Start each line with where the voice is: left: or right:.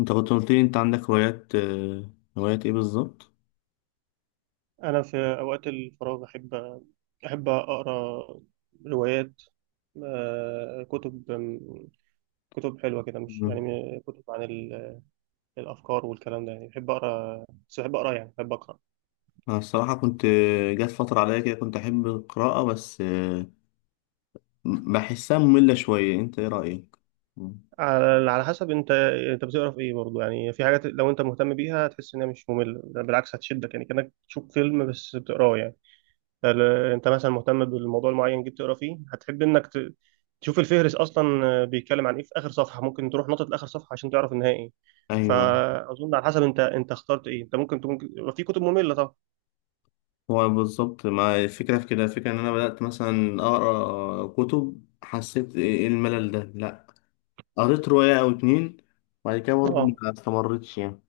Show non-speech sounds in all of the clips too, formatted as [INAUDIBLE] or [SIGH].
left: انت كنت قلت لي انت عندك هوايات. هوايات ايه بالظبط؟
right: أنا في أوقات الفراغ أحب أقرأ روايات. كتب، كتب حلوة كده، مش
left: مم.
right: يعني كتب عن الأفكار والكلام ده. يعني بحب أقرأ، بس بحب أقرأ، يعني بحب أقرأ
left: انا الصراحه كنت آه، جات فتره عليا كده كنت احب القراءه، بس بحسها ممله شويه. انت ايه رايك؟ مم.
right: على حسب أنت بتقرأ في إيه برضه؟ يعني في حاجات لو أنت مهتم بيها هتحس إنها مش مملة، ده بالعكس هتشدك، يعني كأنك تشوف فيلم بس بتقراه يعني. انت مثلا مهتم بالموضوع المعين جيت تقرا فيه، هتحب انك تشوف الفهرس اصلا. بيتكلم عن ايه في اخر صفحه، ممكن تروح نقطه لاخر صفحه عشان تعرف النهايه ايه.
left: ايوه.
right: فاظن على حسب انت اخترت ايه. انت ممكن تكون يبقى في كتب ممله طبعا.
left: هو بالظبط ما الفكره في كده، الفكره ان انا بدات مثلا اقرا كتب، حسيت إيه الملل ده؟ لا، قريت روايه او اتنين وبعد كده برضه
right: اه،
left: ما استمرتش يعني.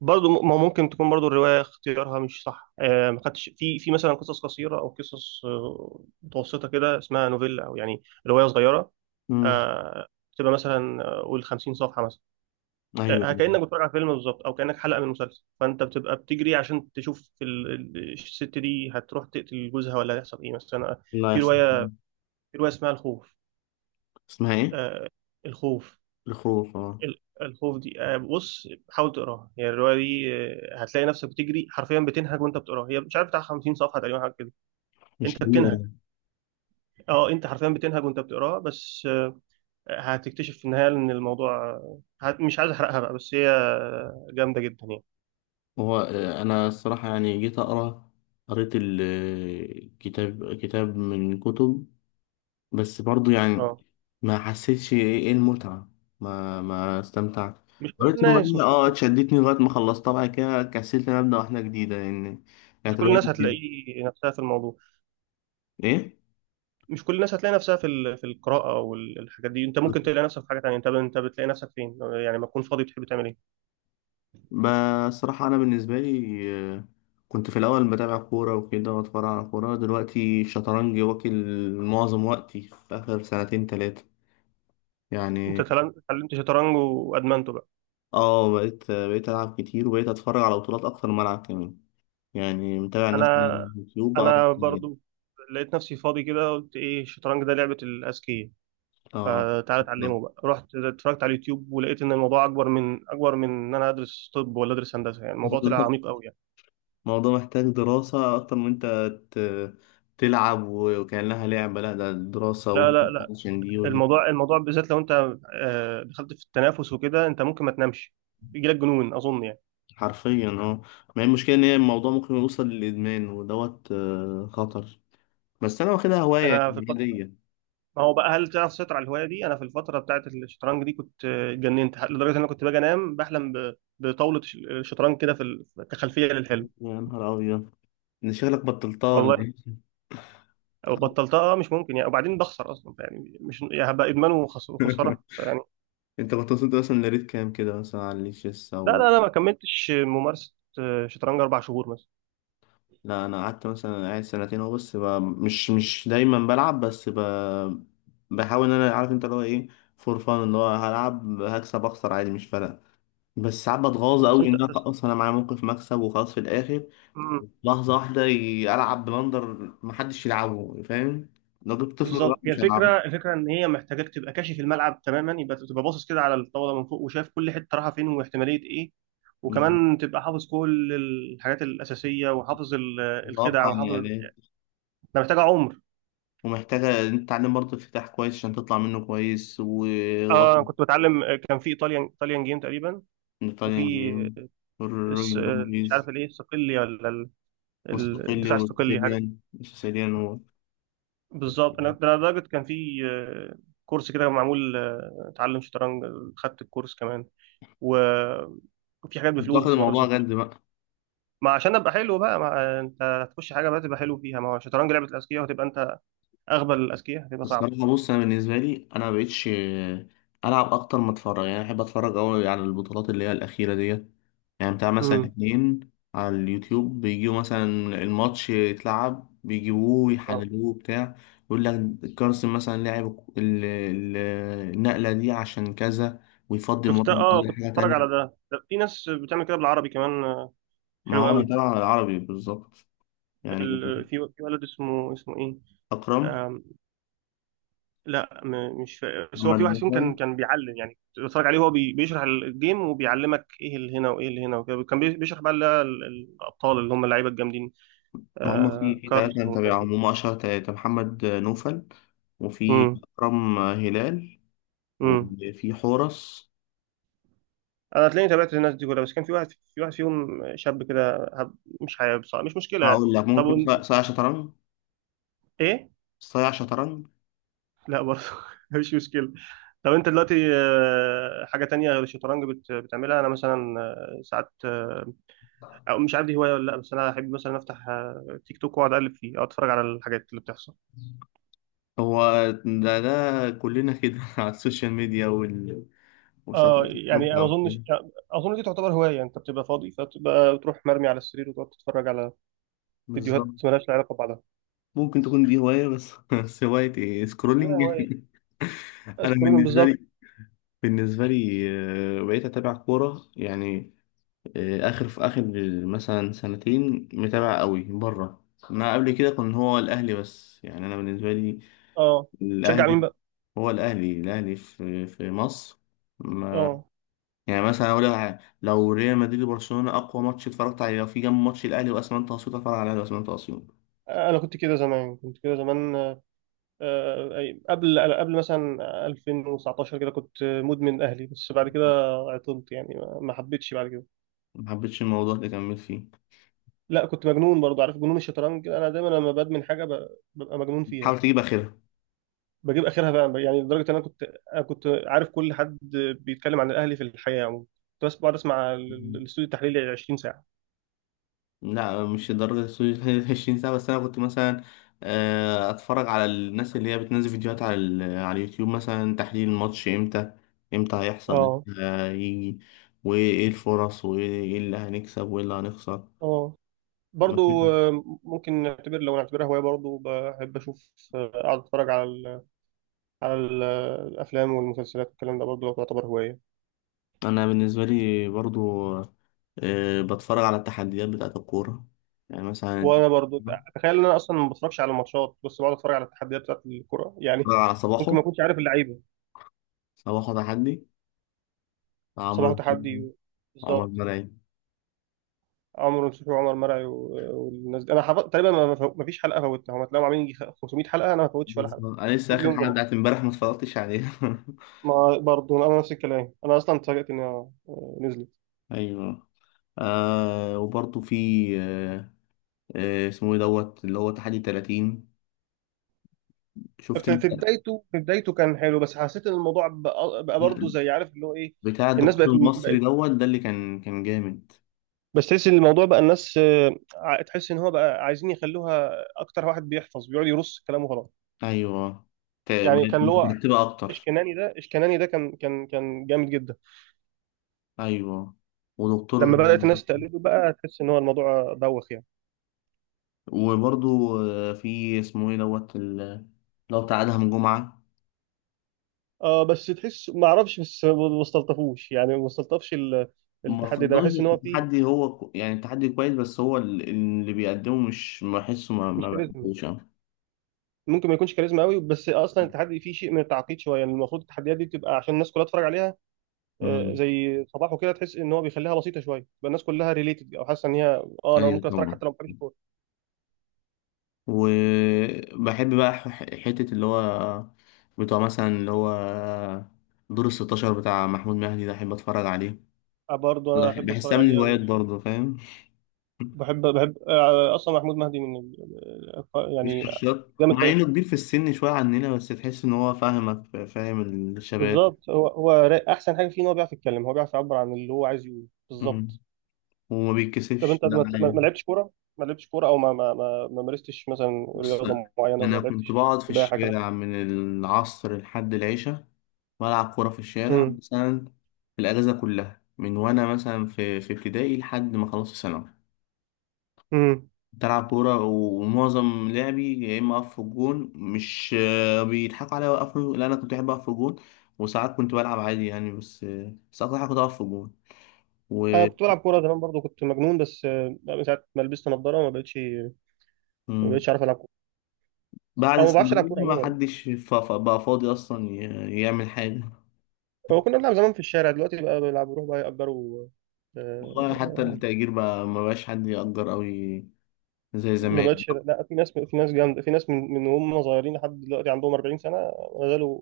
right: برضه ما هو ممكن تكون برضه الروايه اختيارها مش صح. آه، ما خدتش في مثلا قصص قصيره، او قصص متوسطه كده اسمها نوفيلا، او يعني روايه صغيره.
left: مم.
right: آه، بتبقى مثلا قول 50 صفحه مثلا.
left: ايوه.
right: كأنك بتتفرج على فيلم بالظبط، او كأنك حلقة من مسلسل، فانت بتبقى بتجري عشان تشوف الست دي هتروح تقتل جوزها ولا هيحصل ايه مثلا.
left: لا يا
right: في
left: اسطى.
right: رواية، اسمها الخوف.
left: اسمها ايه؟
right: آه، الخوف.
left: الخوف؟ اه،
right: الخوف دي بص حاول تقراها. يعني الرواية دي هتلاقي نفسك بتجري حرفيا، بتنهج وانت بتقراها. هي مش عارف بتاع 50 صفحة تقريبا، حاجة كده.
left: مش
right: انت بتنهج.
left: كبيره.
right: اه انت حرفيا بتنهج وانت بتقراها، بس هتكتشف في النهاية ان الموضوع مش عايز احرقها بقى، بس هي جامدة جدا يعني.
left: هو، انا الصراحه يعني جيت اقرا، قريت الكتاب كتاب من كتب، بس برضو يعني
right: اه،
left: ما حسيتش إيه المتعه، ما استمتعت.
right: مش كل
left: قريت
right: الناس
left: روايه،
right: مش كل
left: اه، اتشدتني لغايه ما خلصتها. بعد كده كسلت إن أنا ابدا واحده جديده، لان
right: مش
left: كانت
right: كل
left: روايه
right: الناس هتلاقي نفسها في الموضوع.
left: ايه؟
right: مش كل الناس هتلاقي نفسها في في القراءة والحاجات دي. انت ممكن تلاقي نفسك في حاجة تانية. انت بتلاقي نفسك فين؟ يعني ما تكون فاضي تحب تعمل ايه؟
left: بصراحه انا بالنسبه لي، آه، كنت في الاول بتابع كوره وكده واتفرج على كوره. دلوقتي الشطرنج واكل معظم وقتي في اخر سنتين ثلاثه
right: انت
left: يعني.
right: اتعلمت شطرنج وادمنته بقى.
left: اه، بقيت ألعب كتير وبقيت أتفرج على بطولات أكتر ما ألعب كمان، يعني متابع الناس اللي على
right: انا،
left: اليوتيوب بقى.
right: برضو لقيت نفسي فاضي كده، قلت ايه الشطرنج ده لعبة الاذكياء،
left: اه.
right: فتعالى
left: آه.
right: اتعلمه بقى. رحت اتفرجت على اليوتيوب، ولقيت ان الموضوع اكبر من ان انا ادرس طب ولا ادرس هندسة، يعني الموضوع طلع عميق
left: [LAUGHS]
right: قوي يعني.
left: الموضوع محتاج دراسة أكتر من أنت ت- تلعب وكأنها لعبة. لا، ده دراسة،
right: لا
left: ودي
right: لا لا،
left: عشان دي ودي،
right: الموضوع بالذات لو انت دخلت في التنافس وكده، انت ممكن ما تنامش، بيجيلك جنون اظن يعني.
left: حرفيا، اه. ما هي المشكلة إن هي الموضوع ممكن يوصل للإدمان ودوت، خطر. بس أنا واخدها هواية
right: انا في
left: يعني
right: الفتره
left: عادية.
right: ما هو بقى هل تعرف تسيطر على الهوايه دي؟ انا في الفتره بتاعت الشطرنج دي كنت اتجننت لدرجه ان انا كنت باجي انام بحلم بطاوله شطرنج كده في كخلفيه للحلم.
left: يا نهار أبيض! إن شغلك بطلتها ولا
right: والله
left: إيه؟
right: بطلتها، مش ممكن يعني، وبعدين بخسر اصلا يعني، مش يعني هبقى ادمان وخساره يعني.
left: [LAUGHS] انت كنت وصلت مثلا لريت كام كده مثلا على الشيس
right: لا
left: او...
right: لا لا، ما كملتش ممارسه. شطرنج 4 شهور مثلا.
left: لا، انا قعدت مثلا قاعد سنتين اهو، بس مش دايما بلعب، بس بحاول ان انا عارف انت اللي هو ايه، فور فان، اللي هو هلعب هكسب اخسر عادي مش فارقه. بس ساعات بتغاظ
right: بس
left: قوي
right: انت
left: ان انا
right: بس
left: خلاص، انا معايا موقف مكسب وخلاص في الاخر، لحظه واحده العب بلندر، محدش يلعبه، فاهم؟ لو جبت طفل صغير
right: بالظبط هي
left: مش هيلعبه.
right: الفكره، الفكره ان هي محتاجاك تبقى كاشف الملعب تماما، يبقى تبقى باصص كده على الطاوله من فوق وشايف كل حته رايحه فين واحتماليه ايه، وكمان تبقى حافظ كل الحاجات الاساسيه، وحافظ الخدع،
left: متوقع
right: وحافظ.
left: يعني.
right: ده محتاجه عمر.
left: ومحتاجه إن أنت تتعلم برضه افتتاح كويس عشان تطلع منه كويس و
right: اه أنا
left: وطن،
right: كنت بتعلم، كان في ايطاليان جيم تقريبا، وفي
left: ايطاليان
right: الس-
left: جيم،
right: مش عارف الايه الصقلي ولا
left: مستقلي
right: الدفاع الصقلي حاجه كده.
left: وسيسيليان. سيسيليان هو.
right: بالظبط. انا ده لدرجه كان في كورس كده معمول تعلم شطرنج. خدت الكورس كمان، و وفي حاجات
left: كنت
right: بفلوس
left: واخد
right: بس ما رضيتش
left: الموضوع
right: اخش.
left: جد بقى.
right: ما عشان ابقى حلو بقى، ما انت هتخش حاجه بقى تبقى حلو فيها، ما هو الشطرنج لعبه الاذكياء، وهتبقى انت اغبى الاذكياء هتبقى صعبه.
left: الصراحة بص، أنا بالنسبة لي أنا مبقتش ألعب أكتر ما أتفرج. يعني أحب أتفرج أوي على البطولات اللي هي الأخيرة ديت، يعني بتاع مثلا
right: امم.
left: اتنين. على اليوتيوب بيجيبوا مثلا الماتش يتلعب، بيجيبوه
right: اه
left: يحللوه بتاع، يقول لك كارسن مثلا لعب ال- ال- النقلة دي عشان كذا، ويفضي المربع
right: شفتها. اه
left: دي
right: كنت
left: لحاجة
right: بتفرج على
left: تانية.
right: ده، ده في ناس بتعمل كده بالعربي كمان.
left: ما
right: حلو
left: هو أنا
right: قوي.
left: بتابع العربي بالظبط. يعني
right: ال... في ولد اسمه اسمه ايه.
left: أكرم.
right: آم... لا م... مش فا... بس هو في
left: محمد
right: واحد فيهم
left: ناصر.
right: كان بيعلم يعني، كنت بتفرج عليه وهو بي... بيشرح الجيم وبيعلمك ايه اللي هنا وايه اللي هنا وكده، كان بيشرح بقى اللي هي الابطال اللي هم اللعيبه الجامدين.
left: ما هم في
right: آه...
left: في ثلاثة
right: كارلس
left: أنا
right: والناس دي.
left: متابعهم، هم أشهر ثلاثة: محمد نوفل، وفي أكرم هلال،
right: امم.
left: وفي حورس.
right: انا تلاقيني تابعت الناس دي كلها، بس كان في واحد فيهم شاب كده مش حابب صح، مش مشكله يعني.
left: هقول لك
right: طب
left: ممكن يكون صايع شطرنج.
right: ايه،
left: صايع شطرنج.
right: لا برضه [LAUGHS] مش مشكله. طب انت دلوقتي حاجه تانية غير الشطرنج بتعملها؟ انا مثلا آه، ساعات آه، او مش عارف دي هوايه ولا لا، بس انا احب مثلا افتح تيك توك واقعد اقلب فيه، او اتفرج على الحاجات اللي بتحصل.
left: هو ده كلنا كده [LAUGHS] على السوشيال ميديا
right: اه
left: وسواء تيك
right: يعني
left: توك
right: انا ما
left: أو
right: اظنش،
left: كده.
right: اظن دي تعتبر هوايه. انت بتبقى فاضي فتبقى بتروح مرمي على السرير وتقعد تتفرج على فيديوهات
left: بالظبط.
right: مالهاش علاقه ببعضها.
left: ممكن تكون دي هواية، بس [LAUGHS] بس هواية إيه؟
right: اعتبرها
left: سكرولينج.
right: هوايه.
left: [LAUGHS] أنا
right: سكرولنج
left: بالنسبة
right: بالظبط.
left: لي، بالنسبة لي بقيت أتابع كورة. يعني في اخر مثلا سنتين متابع قوي بره. ما قبل كده كان هو الاهلي بس، يعني انا بالنسبه لي
right: اه تشجع
left: الاهلي،
right: مين بقى؟
left: هو الاهلي في مصر، ما...
right: اه
left: يعني مثلا اقول لك حاجة، لو ريال مدريد وبرشلونه اقوى ماتش اتفرجت عليه في جنب ماتش الاهلي واسمنت اسيوط، اتفرج على الاهلي واسمنت اسيوط.
right: انا كنت كده زمان، كنت كده زمان، قبل مثلا 2019 كده كنت مدمن اهلي. بس بعد كده عطلت يعني، ما حبيتش بعد كده.
left: ما حبيتش الموضوع اللي كملت فيه.
right: لا كنت مجنون برضه، عارف جنون الشطرنج كده، انا دايما لما بدمن حاجه ببقى مجنون
left: حاول
right: فيها.
left: تجيب اخرها.
right: بجيب اخرها بقى، يعني لدرجه ان انا كنت عارف كل حد بيتكلم عن الاهلي في الحياه عموما. كنت بس بقعد اسمع الاستوديو التحليلي 20 ساعه.
left: لا مش لدرجة السويس. [LAUGHS] 20 سنة. بس أنا كنت مثلا أتفرج على الناس اللي هي بتنزل فيديوهات على اليوتيوب، مثلا تحليل الماتش إمتى، هيحصل،
right: اه.
left: إمتى هيجي، وإيه الفرص، وإيه اللي هنكسب وإيه اللي هنخسر.
right: اه
left: مفيش-
right: برضو ممكن نعتبر لو نعتبرها هواية، برضو بحب أشوف. أقعد أتفرج على على الافلام والمسلسلات والكلام ده برضه، لو تعتبر هوايه.
left: أنا بالنسبة لي برضو، بتفرج على التحديات بتاعة الكورة. يعني مثلا
right: وانا برضه تخيل ان انا اصلا ما بتفرجش على الماتشات، بس بقعد اتفرج على التحديات بتاعت الكوره [LAUGHS] يعني.
left: بتفرج على
right: ممكن
left: صباحه.
right: ما اكونش عارف اللعيبه.
left: صباحه تحدي، عمرو
right: صباح
left: نصوحي،
right: تحدي
left: عمر
right: بالظبط.
left: مرعي.
right: عمرو نصوحي وعمر مرعي والناس دي انا حفظت تقريبا، ما فيش حلقه فوتها، هم تلاقيهم عاملين يجي 500 حلقه. انا ما فوتش ولا حلقه.
left: بالظبط. أنا لسه
right: كل
left: آخر
right: يوم
left: حلقة
right: جمعه.
left: بتاعت إمبارح ما اتفرجتش عليها. [LAUGHS]
right: ما برضه انا نفس الكلام، انا اصلا اتفاجئت انها نزلت.
left: ايوه. وبرضه في، آه اسمه ايه دوت اللي هو تحدي 30، شفت انت
right: في بدايته كان حلو، بس حسيت ان الموضوع بقى، برضه زي عارف اللي هو ايه.
left: بتاع
right: الناس بقت.
left: الدكتور المصري دوت ده اللي كان جامد؟
right: بس تحس ان الموضوع بقى الناس، تحس ان هو بقى عايزين يخلوها، اكتر واحد بيحفظ بيقعد يرص كلامه خلاص.
left: ايوه،
right: يعني كان
left: بقت
right: اللي هو
left: مترتبة اكتر.
right: اشكناني ده كان جامد جدا.
left: ايوه، ودكتور.
right: لما بدات الناس تقلده بقى، تحس ان هو الموضوع بوخ يعني.
left: وبرضه، في اسمه ايه دوت لو بتاع ادهم جمعة.
right: اه بس تحس ما اعرفش، بس ما استلطفوش يعني، ما استلطفش
left: ما
right: التحدي ده، بحس
left: فضلش
right: ان
left: في
right: هو فيه
left: التحدي. هو يعني التحدي كويس بس هو اللي بيقدمه مش بحسه، ما
right: مش
left: ما
right: كاريزما،
left: بحبوش أوي.
right: ممكن ما يكونش كاريزما قوي. بس اصلا التحدي فيه شيء من التعقيد شويه يعني، المفروض التحديات دي بتبقى عشان الناس كلها تتفرج عليها.
left: امم.
right: زي صباحه كده، تحس ان هو بيخليها بسيطه شويه بقى الناس كلها ريليتد، او حاسه ان هي اه انا
left: ايوه
right: ممكن اتفرج
left: طبعا.
right: حتى لو ما بحبش الكوره.
left: وبحب بقى حتة اللي هو بتوع مثلا اللي هو دور الستاشر بتاع محمود مهدي ده، أحب أتفرج عليه.
right: برضه انا احب اتفرج
left: بحسها من
right: عليه
left: الهوايات
right: قوي.
left: برضه، فاهم. [LAUGHS]
right: بحب اصلا محمود مهدي من
left: مش
right: يعني
left: شخصيات.
right: جامد
left: مع
right: فيها.
left: إنه كبير في السن شوية عننا بس تحس إن هو فاهمك. فاهم الشباب.
right: بالظبط. هو احسن حاجه فيه ان هو بيعرف يتكلم، هو بيعرف يعبر عن اللي هو عايز يقوله
left: مم.
right: بالظبط.
left: وما
right: طب
left: بيتكسفش
right: انت
left: ده.
right: ما لعبتش كوره؟ ما لعبتش كوره، او ما مارستش مثلا
left: بص،
right: رياضه معينه، ما
left: أنا كنت
right: لعبتش
left: بقعد في
right: سباحه كلام.
left: الشارع من العصر لحد العشاء، بلعب كورة في الشارع
right: امم
left: مثلا، في الأجازة كلها، من وأنا مثلا في ابتدائي لحد ما خلصت ثانوي.
right: امم
left: بلعب كورة ومعظم لعبي يا إما أقف في الجون. مش بيضحكوا عليا وأقف، لا، أنا كنت بحب أقف في الجون. وساعات كنت بلعب عادي يعني، بس بس أكتر حاجة كنت أقف في الجون و...
right: انا كنت بلعب كوره زمان برضو، كنت مجنون، بس من ساعه ما لبست نظاره ما بقتش ما
left: مم.
right: بقتش عارف العب كوره.
left: بعد
right: او ما بعرفش العب كوره
left: الثانوية ما
right: عموما.
left: حدش بقى فاضي أصلا يعمل حاجة.
right: هو كنا بنلعب زمان في الشارع، دلوقتي بقى بلعب بروح بقى يأجروا.
left: والله حتى
right: آه،
left: التأجير بقى ما بقاش حد يأجر أوي زي
right: ما
left: زمان.
right: بقتش. لا في ناس جامده، في ناس من هم صغيرين لحد دلوقتي عندهم 40 سنه ما زالوا،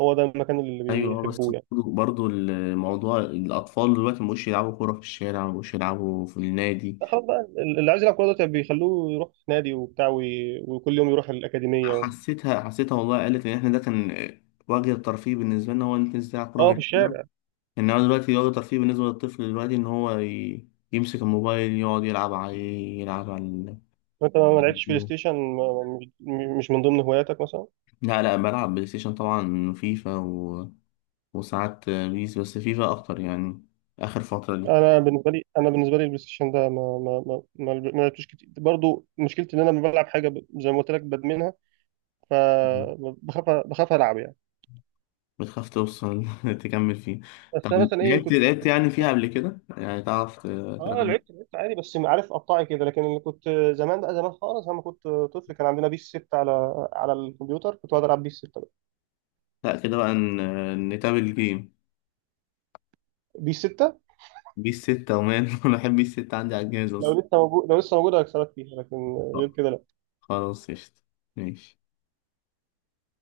right: هو ده المكان اللي
left: أيوه. بس
right: بيحبوه يعني.
left: برضو برضو الموضوع الأطفال دلوقتي مبقوش يلعبوا كورة في الشارع، مبقوش يلعبوا في النادي.
right: خلاص بقى اللي عايز يلعب كوره دلوقتي بيخلوه يروح في نادي وبتاع وكل يوم يروح الاكاديميه و...
left: حسيتها حسيتها والله، قالت إن إحنا ده كان وجه الترفيه بالنسبة لنا هو إن أنت تنزل تلعب كورة في
right: اه في
left: الشارع.
right: الشارع.
left: إنما دلوقتي وجه الترفيه بالنسبة للطفل دلوقتي إن هو يمسك الموبايل يقعد يلعب عليه، يلعب
right: انت
left: على
right: ما لعبتش بلاي
left: اليوتيوب.
right: ستيشن؟ مش، مش من ضمن هواياتك مثلا؟
left: لا لا، بلعب بلاي ستيشن طبعا، فيفا وساعات بيس، بس فيفا أكتر يعني آخر فترة دي.
right: انا بالنسبه لي البلاي ستيشن ده ما لعبتوش كتير برضو. مشكلتي ان انا لما بلعب حاجه زي ما قلت لك بدمنها،
left: مم.
right: فبخاف، بخاف العب يعني.
left: بتخاف توصل [LAUGHS] تكمل فيه؟ طب
right: بس انا مثلا ايه
left: لعبت مم.
right: كنت،
left: لعبت يعني فيها قبل كده يعني تعرف
right: اه
left: تلعب؟
right: لعبت عادي بس عارف قطعي كده، لكن اللي كنت زمان بقى، زمان خالص لما كنت طفل كان عندنا بيس 6 على على الكمبيوتر، كنت بقعد العب بيس 6 بقى.
left: لا كده بقى نتابع الجيم.
right: بيس 6
left: بيس 6 ومان. [LAUGHS] أنا بحب بيس 6، عندي على الجهاز أصلا.
right: لو لسه موجود، لو لسه موجوده هكسبك فيها، لكن غير كده.
left: خلاص قشطة. ماشي.